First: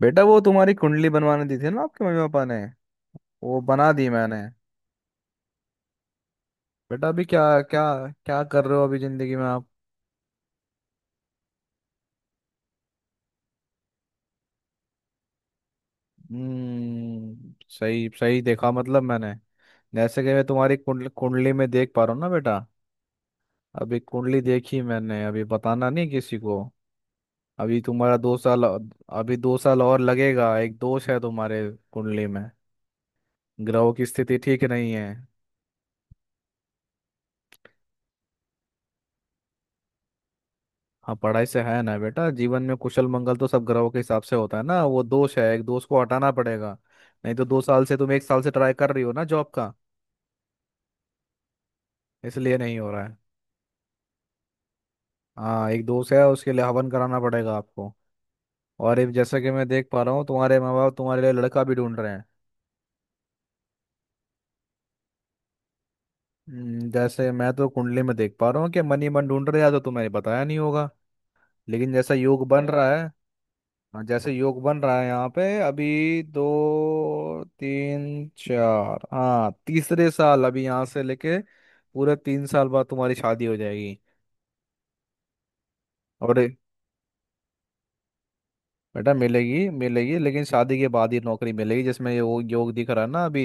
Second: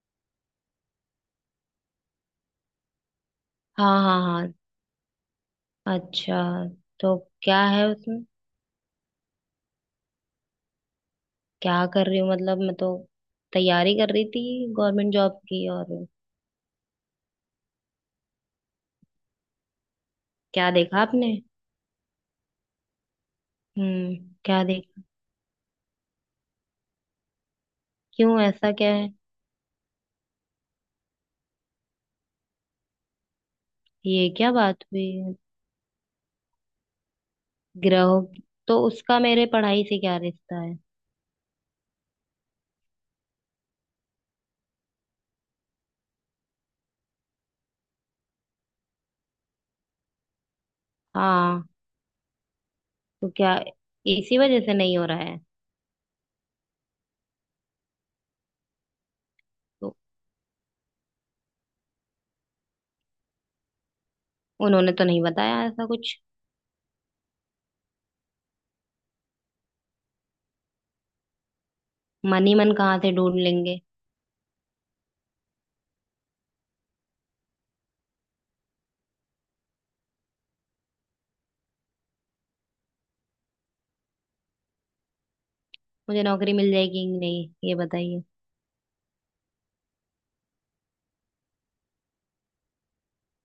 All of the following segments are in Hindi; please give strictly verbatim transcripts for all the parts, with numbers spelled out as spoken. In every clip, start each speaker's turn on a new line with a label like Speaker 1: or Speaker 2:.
Speaker 1: बेटा वो तुम्हारी कुंडली बनवाने दी थी ना आपके मम्मी पापा ने। वो बना
Speaker 2: हाँ
Speaker 1: दी
Speaker 2: हाँ
Speaker 1: मैंने।
Speaker 2: हाँ। अच्छा।
Speaker 1: बेटा
Speaker 2: तो
Speaker 1: अभी क्या
Speaker 2: क्या
Speaker 1: क्या
Speaker 2: है उसमें?
Speaker 1: क्या कर रहे हो अभी जिंदगी में आप।
Speaker 2: क्या कर रही हूँ मतलब मैं तो तैयारी कर रही थी गवर्नमेंट जॉब की। और
Speaker 1: हम्म सही सही देखा मतलब मैंने। जैसे कि मैं
Speaker 2: क्या
Speaker 1: तुम्हारी
Speaker 2: देखा
Speaker 1: कुंडली
Speaker 2: आपने?
Speaker 1: कुंडली में देख पा रहा हूँ ना बेटा। अभी
Speaker 2: हम्म।
Speaker 1: कुंडली
Speaker 2: क्या
Speaker 1: देखी
Speaker 2: देखा?
Speaker 1: मैंने। अभी बताना नहीं किसी को। अभी तुम्हारा दो
Speaker 2: क्यों,
Speaker 1: साल
Speaker 2: ऐसा क्या है?
Speaker 1: अभी दो साल और लगेगा। एक दोष है तुम्हारे कुंडली में। ग्रहों की
Speaker 2: ये
Speaker 1: स्थिति
Speaker 2: क्या
Speaker 1: ठीक
Speaker 2: बात
Speaker 1: नहीं है।
Speaker 2: हुई? ग्रहों की- तो उसका मेरे पढ़ाई से क्या रिश्ता है?
Speaker 1: हाँ पढ़ाई से है ना बेटा। जीवन में कुशल मंगल तो सब ग्रहों के हिसाब से होता है ना। वो दोष है, एक दोष को हटाना पड़ेगा। नहीं तो दो साल से तुम एक साल से ट्राई कर रही हो ना जॉब का,
Speaker 2: हाँ।
Speaker 1: इसलिए नहीं हो रहा है।
Speaker 2: तो क्या इसी वजह से नहीं हो रहा है?
Speaker 1: हाँ एक दोष है, उसके लिए हवन कराना पड़ेगा आपको। और एक जैसा कि मैं देख
Speaker 2: तो
Speaker 1: पा रहा हूँ तुम्हारे माँ बाप तुम्हारे लिए लड़का भी ढूंढ रहे हैं।
Speaker 2: उन्होंने तो नहीं बताया ऐसा कुछ।
Speaker 1: हम्म, जैसे मैं तो कुंडली में देख पा रहा हूँ कि मन ही मन ढूंढ रहे हैं, या तो तुम्हें बताया नहीं होगा, लेकिन जैसा योग
Speaker 2: मन ही
Speaker 1: बन
Speaker 2: मन
Speaker 1: रहा
Speaker 2: कहाँ
Speaker 1: है।
Speaker 2: से ढूंढ लेंगे?
Speaker 1: हाँ जैसे योग बन रहा है यहाँ पे अभी दो तीन चार। हाँ तीसरे साल अभी यहाँ से लेके पूरे तीन साल बाद तुम्हारी शादी हो जाएगी।
Speaker 2: मुझे नौकरी
Speaker 1: और
Speaker 2: मिल जाएगी कि नहीं ये बताइए।
Speaker 1: बेटा मिलेगी, मिलेगी लेकिन शादी के बाद ही नौकरी मिलेगी जिसमें ये वो योग दिख रहा है ना अभी।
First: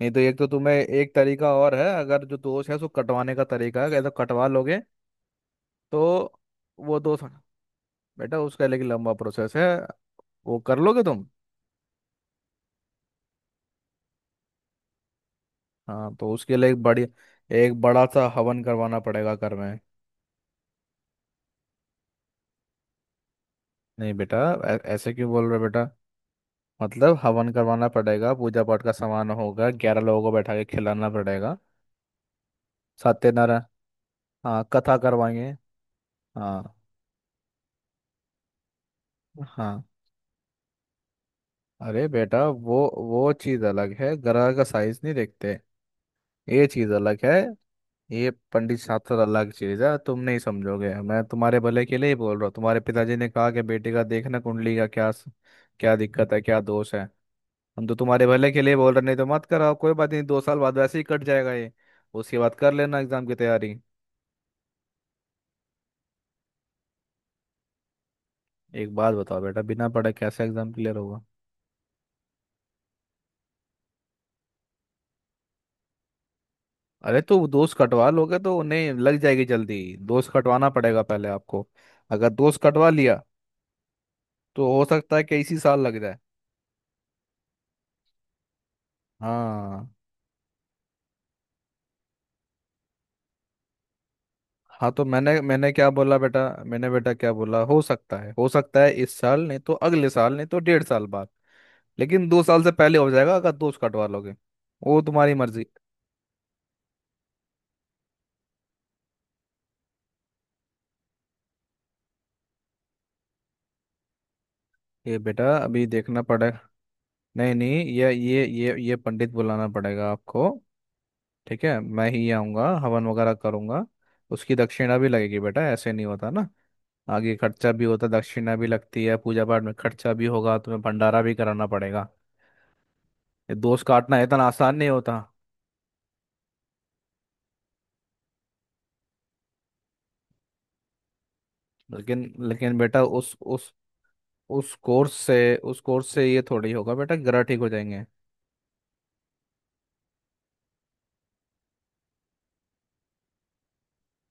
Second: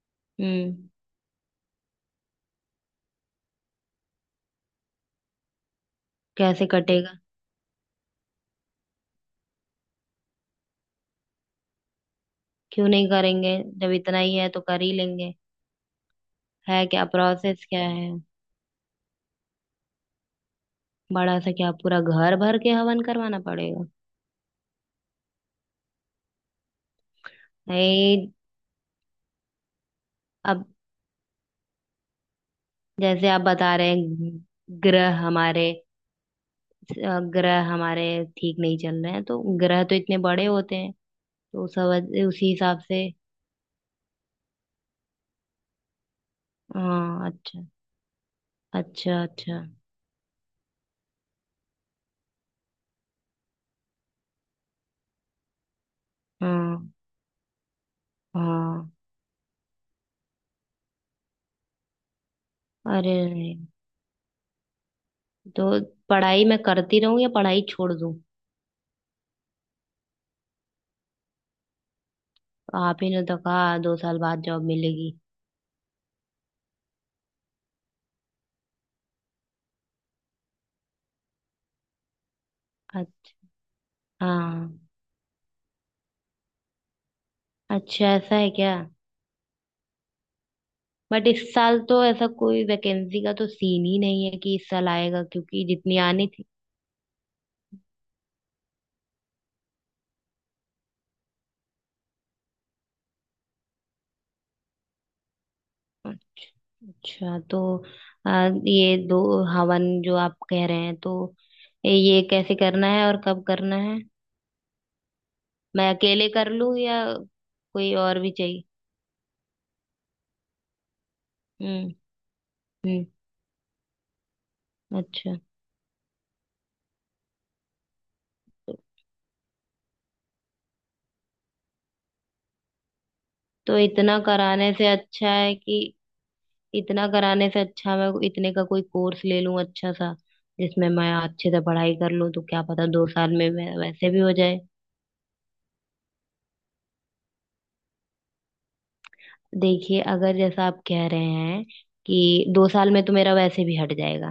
Speaker 1: नहीं तो एक तो तुम्हें
Speaker 2: हम्म।
Speaker 1: एक तरीका और है। अगर जो दोष है उसको कटवाने का तरीका है। अगर कटवा लोगे तो
Speaker 2: कैसे
Speaker 1: वो
Speaker 2: कटेगा?
Speaker 1: दोष, बेटा उसका लेकिन लंबा प्रोसेस है। वो कर लोगे तुम?
Speaker 2: क्यों नहीं करेंगे, जब इतना ही है तो कर ही लेंगे।
Speaker 1: हाँ तो उसके लिए एक
Speaker 2: है क्या,
Speaker 1: बड़ी
Speaker 2: प्रोसेस
Speaker 1: एक
Speaker 2: क्या
Speaker 1: बड़ा
Speaker 2: है?
Speaker 1: सा हवन करवाना पड़ेगा घर में।
Speaker 2: बड़ा सा क्या, पूरा घर भर के हवन करवाना पड़ेगा?
Speaker 1: नहीं बेटा। ऐ- ऐसे क्यों बोल रहे हो बेटा? मतलब हवन करवाना
Speaker 2: नहीं।
Speaker 1: पड़ेगा, पूजा पाठ का सामान होगा, ग्यारह लोगों को बैठा के
Speaker 2: अब
Speaker 1: खिलाना पड़ेगा।
Speaker 2: जैसे आप
Speaker 1: सत्यनारायण
Speaker 2: बता रहे हैं,
Speaker 1: हाँ कथा
Speaker 2: ग्रह
Speaker 1: करवाएंगे।
Speaker 2: हमारे,
Speaker 1: हाँ
Speaker 2: अ, ग्रह हमारे ठीक नहीं चल रहे हैं तो
Speaker 1: हाँ
Speaker 2: ग्रह तो इतने बड़े होते हैं, तो
Speaker 1: अरे
Speaker 2: सब
Speaker 1: बेटा
Speaker 2: उसी
Speaker 1: वो
Speaker 2: हिसाब से।
Speaker 1: वो चीज़ अलग है, ग्रह का साइज नहीं देखते। ये चीज़ अलग
Speaker 2: हाँ
Speaker 1: है।
Speaker 2: अच्छा।
Speaker 1: ये पंडित शास्त्र
Speaker 2: अच्छा
Speaker 1: अलग
Speaker 2: अच्छा।
Speaker 1: चीज़ है, तुम नहीं समझोगे। मैं तुम्हारे भले के लिए ही बोल रहा हूँ। तुम्हारे पिताजी ने कहा कि बेटे का देखना कुंडली का, क्या क्या दिक्कत है, क्या
Speaker 2: हाँ।
Speaker 1: दोष है। हम तो तुम्हारे भले के लिए
Speaker 2: हाँ
Speaker 1: बोल रहे। नहीं तो मत कराओ, कोई बात नहीं। दो साल बाद वैसे ही कट जाएगा ये। उसके बाद कर लेना
Speaker 2: अरे
Speaker 1: एग्जाम की
Speaker 2: नहीं।
Speaker 1: तैयारी।
Speaker 2: तो पढ़ाई मैं करती रहूं या पढ़ाई छोड़ दूं?
Speaker 1: एक बात बताओ बेटा, बिना पढ़े कैसे एग्जाम क्लियर होगा?
Speaker 2: आप ही ने तो कहा दो साल बाद जॉब मिलेगी।
Speaker 1: अरे तो दोस्त कटवा लोगे तो उन्हें लग जाएगी जल्दी। दोस्त कटवाना पड़ेगा पहले आपको। अगर दोस्त कटवा लिया
Speaker 2: अच्छा।
Speaker 1: तो
Speaker 2: हाँ।
Speaker 1: हो सकता है कि इसी साल लग जाए।
Speaker 2: अच्छा ऐसा है क्या?
Speaker 1: हाँ
Speaker 2: बट इस साल तो ऐसा कोई वैकेंसी का तो सीन ही नहीं है कि इस साल
Speaker 1: हाँ तो
Speaker 2: आएगा,
Speaker 1: मैंने
Speaker 2: क्योंकि
Speaker 1: मैंने क्या
Speaker 2: जितनी
Speaker 1: बोला
Speaker 2: आनी
Speaker 1: बेटा,
Speaker 2: थी।
Speaker 1: मैंने बेटा क्या बोला। हो सकता है हो सकता है इस साल नहीं तो अगले साल नहीं तो डेढ़ साल बाद। लेकिन दो साल से पहले हो जाएगा अगर दोस्त कटवा लोगे। वो तुम्हारी मर्जी।
Speaker 2: अच्छा अच्छा, तो आ, ये दो, हवन जो आप कह रहे हैं तो ये कैसे करना है और कब करना है?
Speaker 1: ये बेटा अभी
Speaker 2: मैं
Speaker 1: देखना
Speaker 2: अकेले कर
Speaker 1: पड़ेगा।
Speaker 2: लूं या
Speaker 1: नहीं नहीं
Speaker 2: कोई
Speaker 1: ये
Speaker 2: और भी
Speaker 1: ये
Speaker 2: चाहिए?
Speaker 1: ये ये पंडित बुलाना पड़ेगा आपको। ठीक है
Speaker 2: हम्म।
Speaker 1: मैं ही आऊँगा
Speaker 2: हम्म।
Speaker 1: हवन वगैरह करूँगा। उसकी दक्षिणा भी
Speaker 2: अच्छा।
Speaker 1: लगेगी बेटा, ऐसे नहीं होता ना। आगे खर्चा भी होता, दक्षिणा भी लगती है, पूजा पाठ में खर्चा भी होगा, तुम्हें भंडारा भी कराना पड़ेगा। ये
Speaker 2: तो
Speaker 1: दोस्त
Speaker 2: इतना
Speaker 1: काटना इतना
Speaker 2: कराने
Speaker 1: आसान
Speaker 2: से
Speaker 1: नहीं होता।
Speaker 2: अच्छा है कि, इतना कराने से अच्छा मैं इतने का कोई कोर्स ले लूं अच्छा सा, जिसमें मैं अच्छे से पढ़ाई कर
Speaker 1: लेकिन
Speaker 2: लूं तो क्या
Speaker 1: लेकिन
Speaker 2: पता
Speaker 1: बेटा
Speaker 2: दो
Speaker 1: उस
Speaker 2: साल में
Speaker 1: उस
Speaker 2: मैं वैसे भी हो जाए।
Speaker 1: उस कोर्स से उस कोर्स से ये थोड़ी होगा बेटा ग्रह ठीक हो जाएंगे।
Speaker 2: देखिए, अगर जैसा आप कह रहे हैं कि दो साल में तो मेरा वैसे भी हट जाएगा,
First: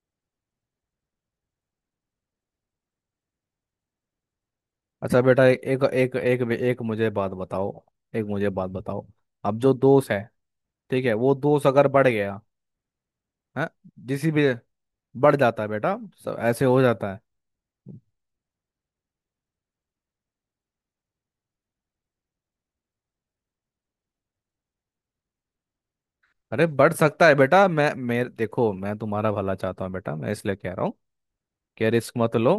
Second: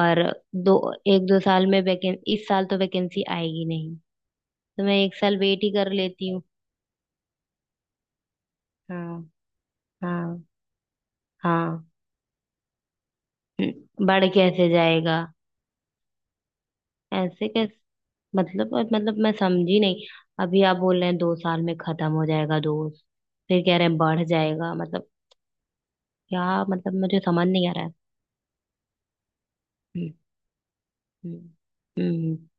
Speaker 2: और दो, एक दो साल में वैकें इस साल तो वैकेंसी आएगी नहीं, तो मैं एक
Speaker 1: अच्छा
Speaker 2: साल
Speaker 1: बेटा एक
Speaker 2: वेट ही
Speaker 1: एक
Speaker 2: कर
Speaker 1: एक
Speaker 2: लेती हूँ।
Speaker 1: एक, एक मुझे बात बताओ एक मुझे बात बताओ।
Speaker 2: हाँ।
Speaker 1: अब जो दोष है,
Speaker 2: हाँ।
Speaker 1: ठीक है, वो दोष
Speaker 2: हाँ।
Speaker 1: अगर बढ़ गया है।
Speaker 2: हम्म, बढ़
Speaker 1: जिसी भी
Speaker 2: कैसे जाएगा?
Speaker 1: बढ़ जाता है बेटा। सब ऐसे हो जाता है।
Speaker 2: ऐसे कैसे? मतलब, और मतलब मैं समझी नहीं। अभी आप बोल रहे हैं दो साल में खत्म हो जाएगा दोस्त, फिर कह रहे हैं बढ़ जाएगा, मतलब क्या
Speaker 1: अरे बढ़
Speaker 2: मतलब मुझे
Speaker 1: सकता है
Speaker 2: समझ
Speaker 1: बेटा।
Speaker 2: नहीं आ रहा
Speaker 1: मैं
Speaker 2: है।
Speaker 1: मेरे देखो मैं तुम्हारा भला चाहता हूँ
Speaker 2: हम्म।
Speaker 1: बेटा, मैं इसलिए कह रहा हूँ कि रिस्क मत
Speaker 2: हम्म।
Speaker 1: लो।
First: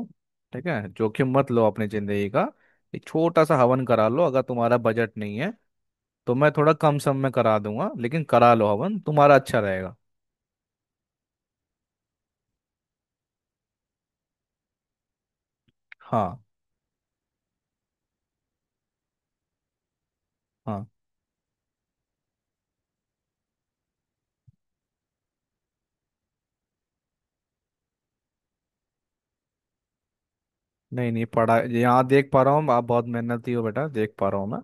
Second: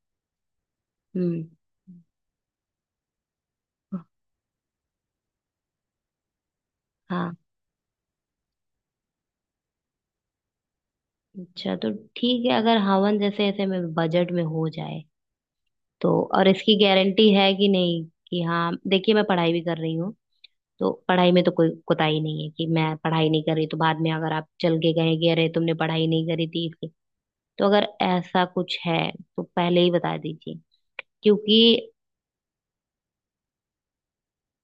Speaker 1: ठीक है जोखिम
Speaker 2: हम्म।
Speaker 1: मत लो अपनी जिंदगी का। एक छोटा सा हवन
Speaker 2: हम्म,
Speaker 1: करा लो। अगर तुम्हारा बजट नहीं है तो मैं थोड़ा कम सम में
Speaker 2: हाँ।
Speaker 1: करा दूंगा, लेकिन करा लो हवन, तुम्हारा अच्छा रहेगा।
Speaker 2: अच्छा तो ठीक है, अगर हवन जैसे ऐसे में बजट में हो जाए तो,
Speaker 1: हाँ
Speaker 2: और इसकी गारंटी है कि नहीं कि, हाँ देखिए, मैं पढ़ाई भी कर रही हूँ
Speaker 1: हाँ
Speaker 2: तो पढ़ाई में तो कोई कोताही नहीं है, कि मैं पढ़ाई नहीं कर रही तो बाद में अगर आप चल के कहेंगे अरे तुमने पढ़ाई नहीं करी थी। तो अगर ऐसा कुछ है तो पहले ही बता दीजिए,
Speaker 1: नहीं नहीं
Speaker 2: क्योंकि,
Speaker 1: पढ़ा। यहाँ देख पा रहा हूँ आप बहुत मेहनती हो बेटा, देख पा रहा हूँ मैं,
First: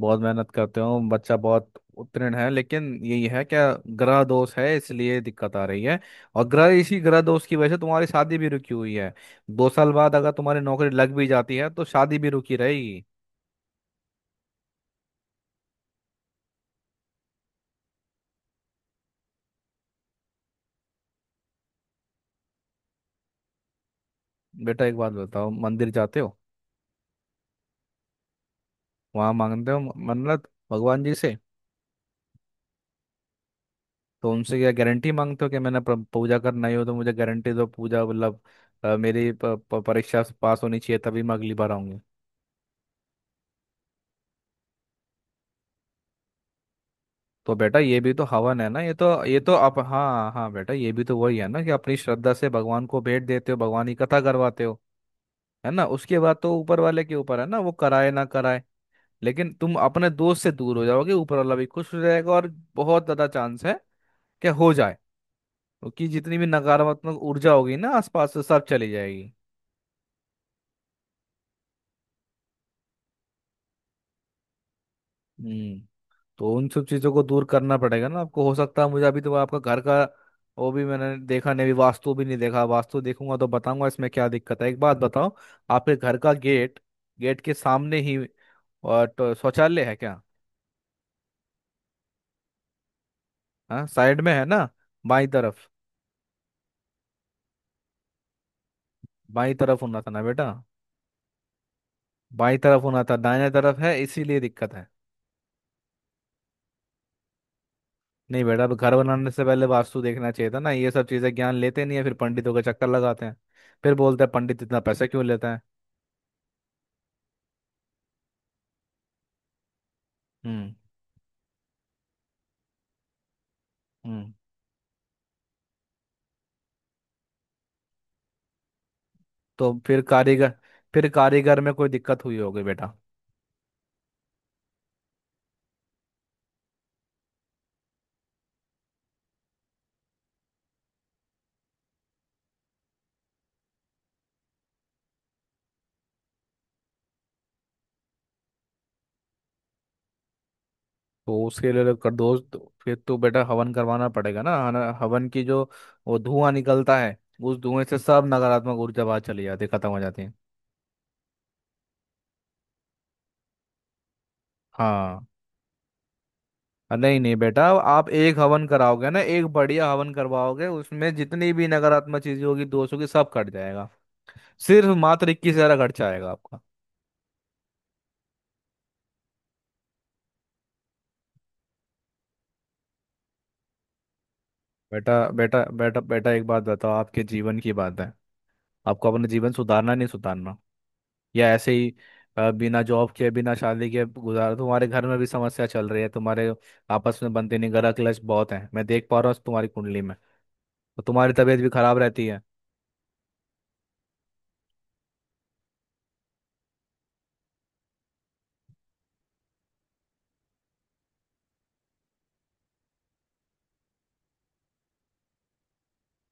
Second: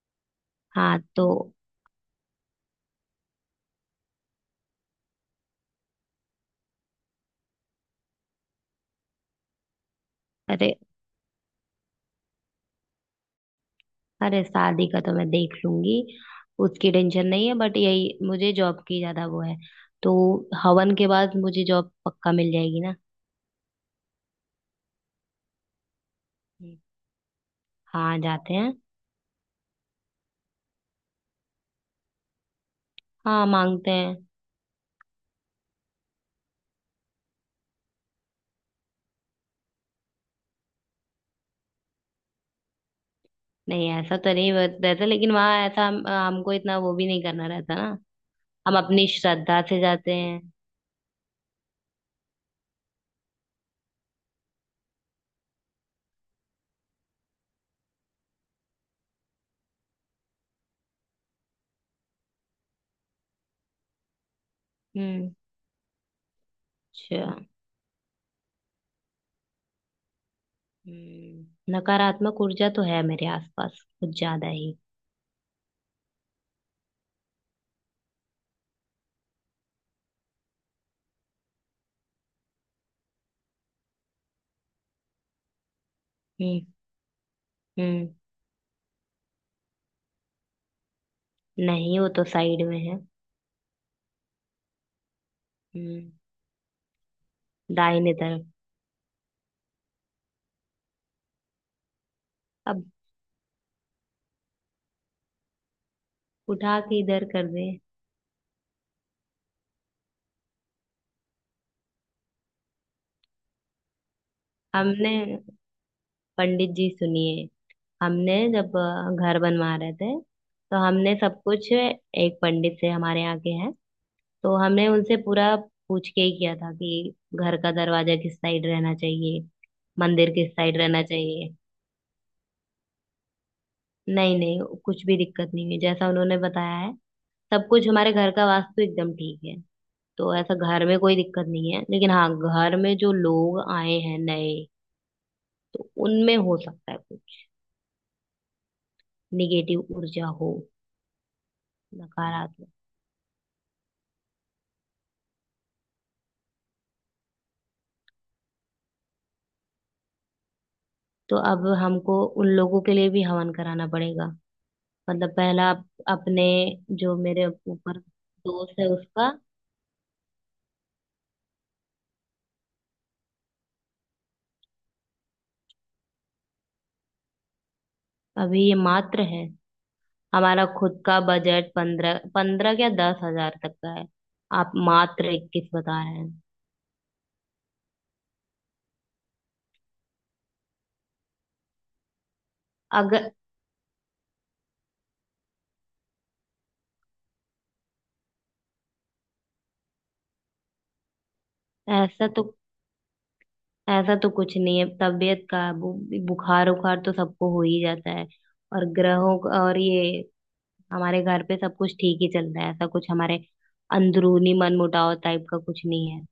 Speaker 1: बहुत मेहनत करते
Speaker 2: हाँ।
Speaker 1: हो बच्चा,
Speaker 2: तो
Speaker 1: बहुत उत्तीर्ण है, लेकिन यही है क्या, ग्रह दोष है इसलिए दिक्कत आ रही है। और ग्रह, इसी ग्रह दोष की वजह से तुम्हारी शादी भी रुकी हुई है। दो साल बाद अगर तुम्हारी
Speaker 2: अरे,
Speaker 1: नौकरी लग भी जाती है तो शादी भी रुकी रहेगी।
Speaker 2: अरे शादी का तो मैं देख लूंगी, उसकी टेंशन नहीं है, बट यही मुझे जॉब की ज्यादा वो है। तो हवन के बाद मुझे जॉब पक्का मिल जाएगी ना?
Speaker 1: बेटा एक बात बताओ, मंदिर जाते हो?
Speaker 2: हम्म। हाँ जाते हैं।
Speaker 1: वहां मांगते हो मन्नत भगवान जी से?
Speaker 2: हाँ मांगते हैं।
Speaker 1: तो उनसे क्या गारंटी मांगते हो कि मैंने प्र- पूजा करना ही हो तो मुझे गारंटी दो, पूजा मतलब अ, मेरी प- प- परीक्षा पास होनी चाहिए तभी मैं अगली बार आऊंगी।
Speaker 2: नहीं ऐसा तो नहीं बत- रहता, लेकिन वहां ऐसा हम, हमको इतना वो भी नहीं करना
Speaker 1: तो
Speaker 2: रहता
Speaker 1: बेटा
Speaker 2: ना।
Speaker 1: ये भी तो हवन है
Speaker 2: हम
Speaker 1: ना। ये
Speaker 2: अपनी
Speaker 1: तो ये तो
Speaker 2: श्रद्धा
Speaker 1: आप,
Speaker 2: से जाते
Speaker 1: हाँ
Speaker 2: हैं।
Speaker 1: हाँ बेटा ये भी तो वही है ना कि अपनी श्रद्धा से भगवान को भेंट देते हो, भगवान की कथा करवाते हो। है ना, उसके बाद तो ऊपर वाले के ऊपर है ना, वो कराए ना कराए। लेकिन तुम अपने दोस्त से दूर हो जाओगे, ऊपर वाला भी खुश हो जाएगा, और बहुत ज्यादा चांस है कि हो जाए,
Speaker 2: हम्म।
Speaker 1: क्योंकि जितनी भी नकारात्मक
Speaker 2: अच्छा।
Speaker 1: ऊर्जा होगी ना आसपास से सब चली जाएगी।
Speaker 2: हम्म। नकारात्मक ऊर्जा तो है मेरे आसपास कुछ ज्यादा ही।
Speaker 1: हम्म तो उन सब चीज़ों को दूर करना पड़ेगा ना आपको। हो सकता है, मुझे अभी तो आपका घर का वो भी मैंने देखा नहीं, अभी वास्तु भी नहीं देखा, वास्तु देखूंगा तो बताऊंगा इसमें क्या दिक्कत है। एक बात बताओ, आपके घर का
Speaker 2: हम्म।
Speaker 1: गेट, गेट के सामने
Speaker 2: हम्म।
Speaker 1: ही और तो शौचालय है क्या?
Speaker 2: नहीं, वो तो साइड में है।
Speaker 1: हाँ साइड में है ना, बाई तरफ।
Speaker 2: हम्म। दाहिने तरफ।
Speaker 1: बाई तरफ होना था ना बेटा, बाई तरफ
Speaker 2: अब
Speaker 1: होना था, दाहिने तरफ है इसीलिए दिक्कत है।
Speaker 2: उठा के इधर कर दे?
Speaker 1: नहीं बेटा, अब घर बनाने से पहले वास्तु देखना चाहिए था ना। ये सब चीजें ज्ञान लेते नहीं है, फिर पंडितों के चक्कर लगाते हैं, फिर बोलते हैं पंडित इतना पैसा क्यों
Speaker 2: हमने,
Speaker 1: लेता है।
Speaker 2: पंडित जी सुनिए, हमने जब अ, घर बनवा रहे थे
Speaker 1: हम्म।
Speaker 2: तो हमने सब कुछ एक पंडित से, हमारे यहाँ के हैं,
Speaker 1: हम्म।
Speaker 2: तो हमने उनसे पूरा पूछ के ही किया था कि घर का दरवाजा किस साइड रहना चाहिए,
Speaker 1: तो फिर
Speaker 2: मंदिर
Speaker 1: कारीगर
Speaker 2: किस साइड रहना
Speaker 1: फिर
Speaker 2: चाहिए।
Speaker 1: कारीगर में कोई दिक्कत हुई होगी बेटा।
Speaker 2: नहीं नहीं कुछ भी दिक्कत नहीं है, जैसा उन्होंने बताया है सब कुछ हमारे घर का वास्तु एकदम ठीक है। तो ऐसा घर में कोई दिक्कत नहीं है, लेकिन हाँ घर में जो लोग आए हैं नए तो उनमें हो सकता है कुछ निगेटिव ऊर्जा हो,
Speaker 1: तो उसके लिए कर दो,
Speaker 2: नकारात्मक।
Speaker 1: तो फिर तो बेटा हवन करवाना पड़ेगा ना। हना- हवन की जो वो धुआं निकलता है, उस धुएं से सब नकारात्मक ऊर्जा बाहर चली जाती है, खत्म हो जाती है।
Speaker 2: तो अब हमको उन लोगों के लिए भी हवन कराना पड़ेगा?
Speaker 1: हाँ
Speaker 2: मतलब पहला अप- अपने
Speaker 1: अ,
Speaker 2: जो
Speaker 1: नहीं नहीं
Speaker 2: मेरे
Speaker 1: बेटा,
Speaker 2: ऊपर
Speaker 1: आप एक हवन
Speaker 2: दोस्त है
Speaker 1: कराओगे ना,
Speaker 2: उसका।
Speaker 1: एक बढ़िया हवन करवाओगे, उसमें जितनी भी नकारात्मक चीजें होगी, दोष होगी, सब कट जाएगा। सिर्फ मात्र इक्कीस हजार खर्चा आएगा आपका।
Speaker 2: अभी ये मात्र है? हमारा खुद का बजट पंद्रह पंद्रह क्या दस हजार तक का है, आप
Speaker 1: बेटा
Speaker 2: मात्र
Speaker 1: बेटा
Speaker 2: इक्कीस
Speaker 1: बेटा
Speaker 2: बता रहे हैं।
Speaker 1: बेटा एक बात बताओ, आपके जीवन की बात है। आपको अपना जीवन सुधारना है, नहीं सुधारना, या ऐसे ही अ, बिना जॉब के
Speaker 2: अगर,
Speaker 1: बिना शादी के गुजारा। तुम्हारे घर में भी समस्या चल रही है, तुम्हारे आपस में बनते नहीं, ग्रह क्लेश बहुत है, मैं देख पा रहा हूँ तुम्हारी कुंडली में। तो तुम्हारी तबीयत भी खराब रहती
Speaker 2: ऐसा
Speaker 1: है।
Speaker 2: तो, ऐसा तो कुछ नहीं है तबीयत का। बु, बुखार उखार तो सबको हो ही जाता है। और ग्रहों का- और ये हमारे घर पे सब कुछ ठीक ही चलता है, ऐसा कुछ हमारे अंदरूनी मनमुटाव टाइप का कुछ नहीं है।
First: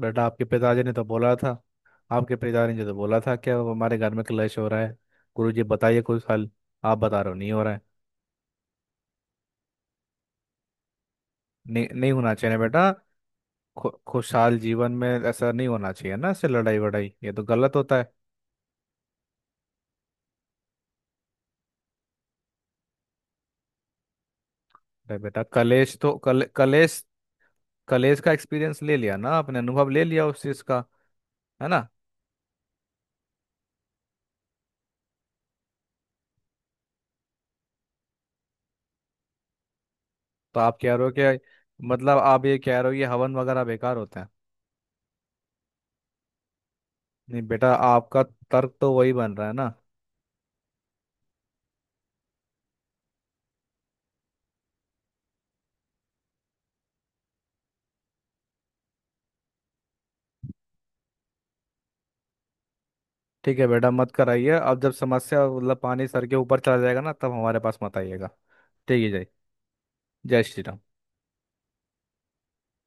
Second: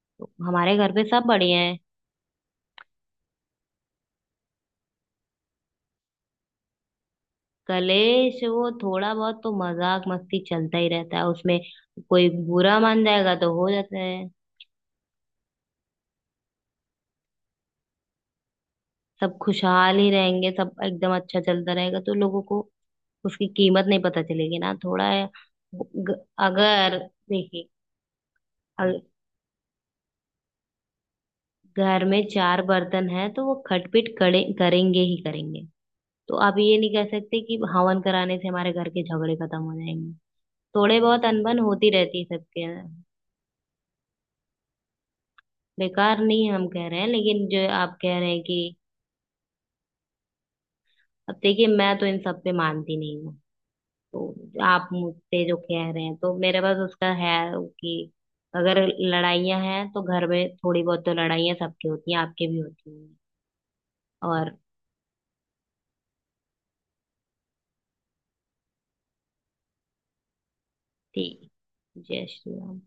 Speaker 1: बेटा आपके
Speaker 2: हमारे
Speaker 1: पिताजी
Speaker 2: घर
Speaker 1: ने
Speaker 2: पे
Speaker 1: तो
Speaker 2: सब
Speaker 1: बोला था,
Speaker 2: बढ़िया है।
Speaker 1: आपके पिताजी ने तो बोला था कि हमारे घर में क्लेश हो रहा है, गुरु जी बताइए कोई हल। आप बता रहे हो नहीं हो रहा है।
Speaker 2: कलेश वो थोड़ा बहुत तो मजाक मस्ती चलता ही रहता है उसमें,
Speaker 1: नहीं नहीं
Speaker 2: कोई
Speaker 1: होना चाहिए ना
Speaker 2: बुरा
Speaker 1: बेटा।
Speaker 2: मान जाएगा तो हो
Speaker 1: खु,
Speaker 2: जाता है।
Speaker 1: खुशहाल जीवन में ऐसा नहीं होना चाहिए ना, ऐसे लड़ाई वड़ाई ये तो गलत होता है।
Speaker 2: सब खुशहाल ही रहेंगे, सब एकदम अच्छा चलता रहेगा तो लोगों को उसकी कीमत नहीं पता चलेगी ना, थोड़ा
Speaker 1: अरे
Speaker 2: है।
Speaker 1: बेटा कलेश
Speaker 2: ग-
Speaker 1: तो, कल,
Speaker 2: अगर,
Speaker 1: कलेश
Speaker 2: देखिए
Speaker 1: कॉलेज का एक्सपीरियंस ले लिया ना आपने, अनुभव ले लिया उस चीज का, है ना?
Speaker 2: घर में चार बर्तन है तो वो खटपिट करे करेंगे ही करेंगे। तो आप ये नहीं कह सकते कि हवन कराने से हमारे घर के झगड़े खत्म हो जाएंगे।
Speaker 1: तो आप कह
Speaker 2: थोड़े
Speaker 1: रहे हो
Speaker 2: बहुत
Speaker 1: कि,
Speaker 2: अनबन होती
Speaker 1: मतलब
Speaker 2: रहती है
Speaker 1: आप ये
Speaker 2: सबके।
Speaker 1: कह रहे हो ये हवन वगैरह बेकार होता है?
Speaker 2: बेकार नहीं हम कह रहे हैं,
Speaker 1: नहीं
Speaker 2: लेकिन जो
Speaker 1: बेटा
Speaker 2: आप कह
Speaker 1: आपका
Speaker 2: रहे हैं कि,
Speaker 1: तर्क तो वही बन रहा है ना।
Speaker 2: अब देखिए मैं तो इन सब पे मानती नहीं हूँ, तो आप मुझसे जो कह रहे हैं तो मेरे पास उसका है, कि अगर लड़ाइयाँ हैं तो घर में, थोड़ी बहुत तो लड़ाइयाँ सबकी होती हैं, आपके भी होती हैं।
Speaker 1: ठीक है बेटा मत कराइए,
Speaker 2: और
Speaker 1: अब जब समस्या, मतलब पानी सर के ऊपर चला जाएगा ना, तब हमारे पास मत आइएगा। ठीक है। जय, जय श्री राम।
Speaker 2: ठीक। जय श्री राम।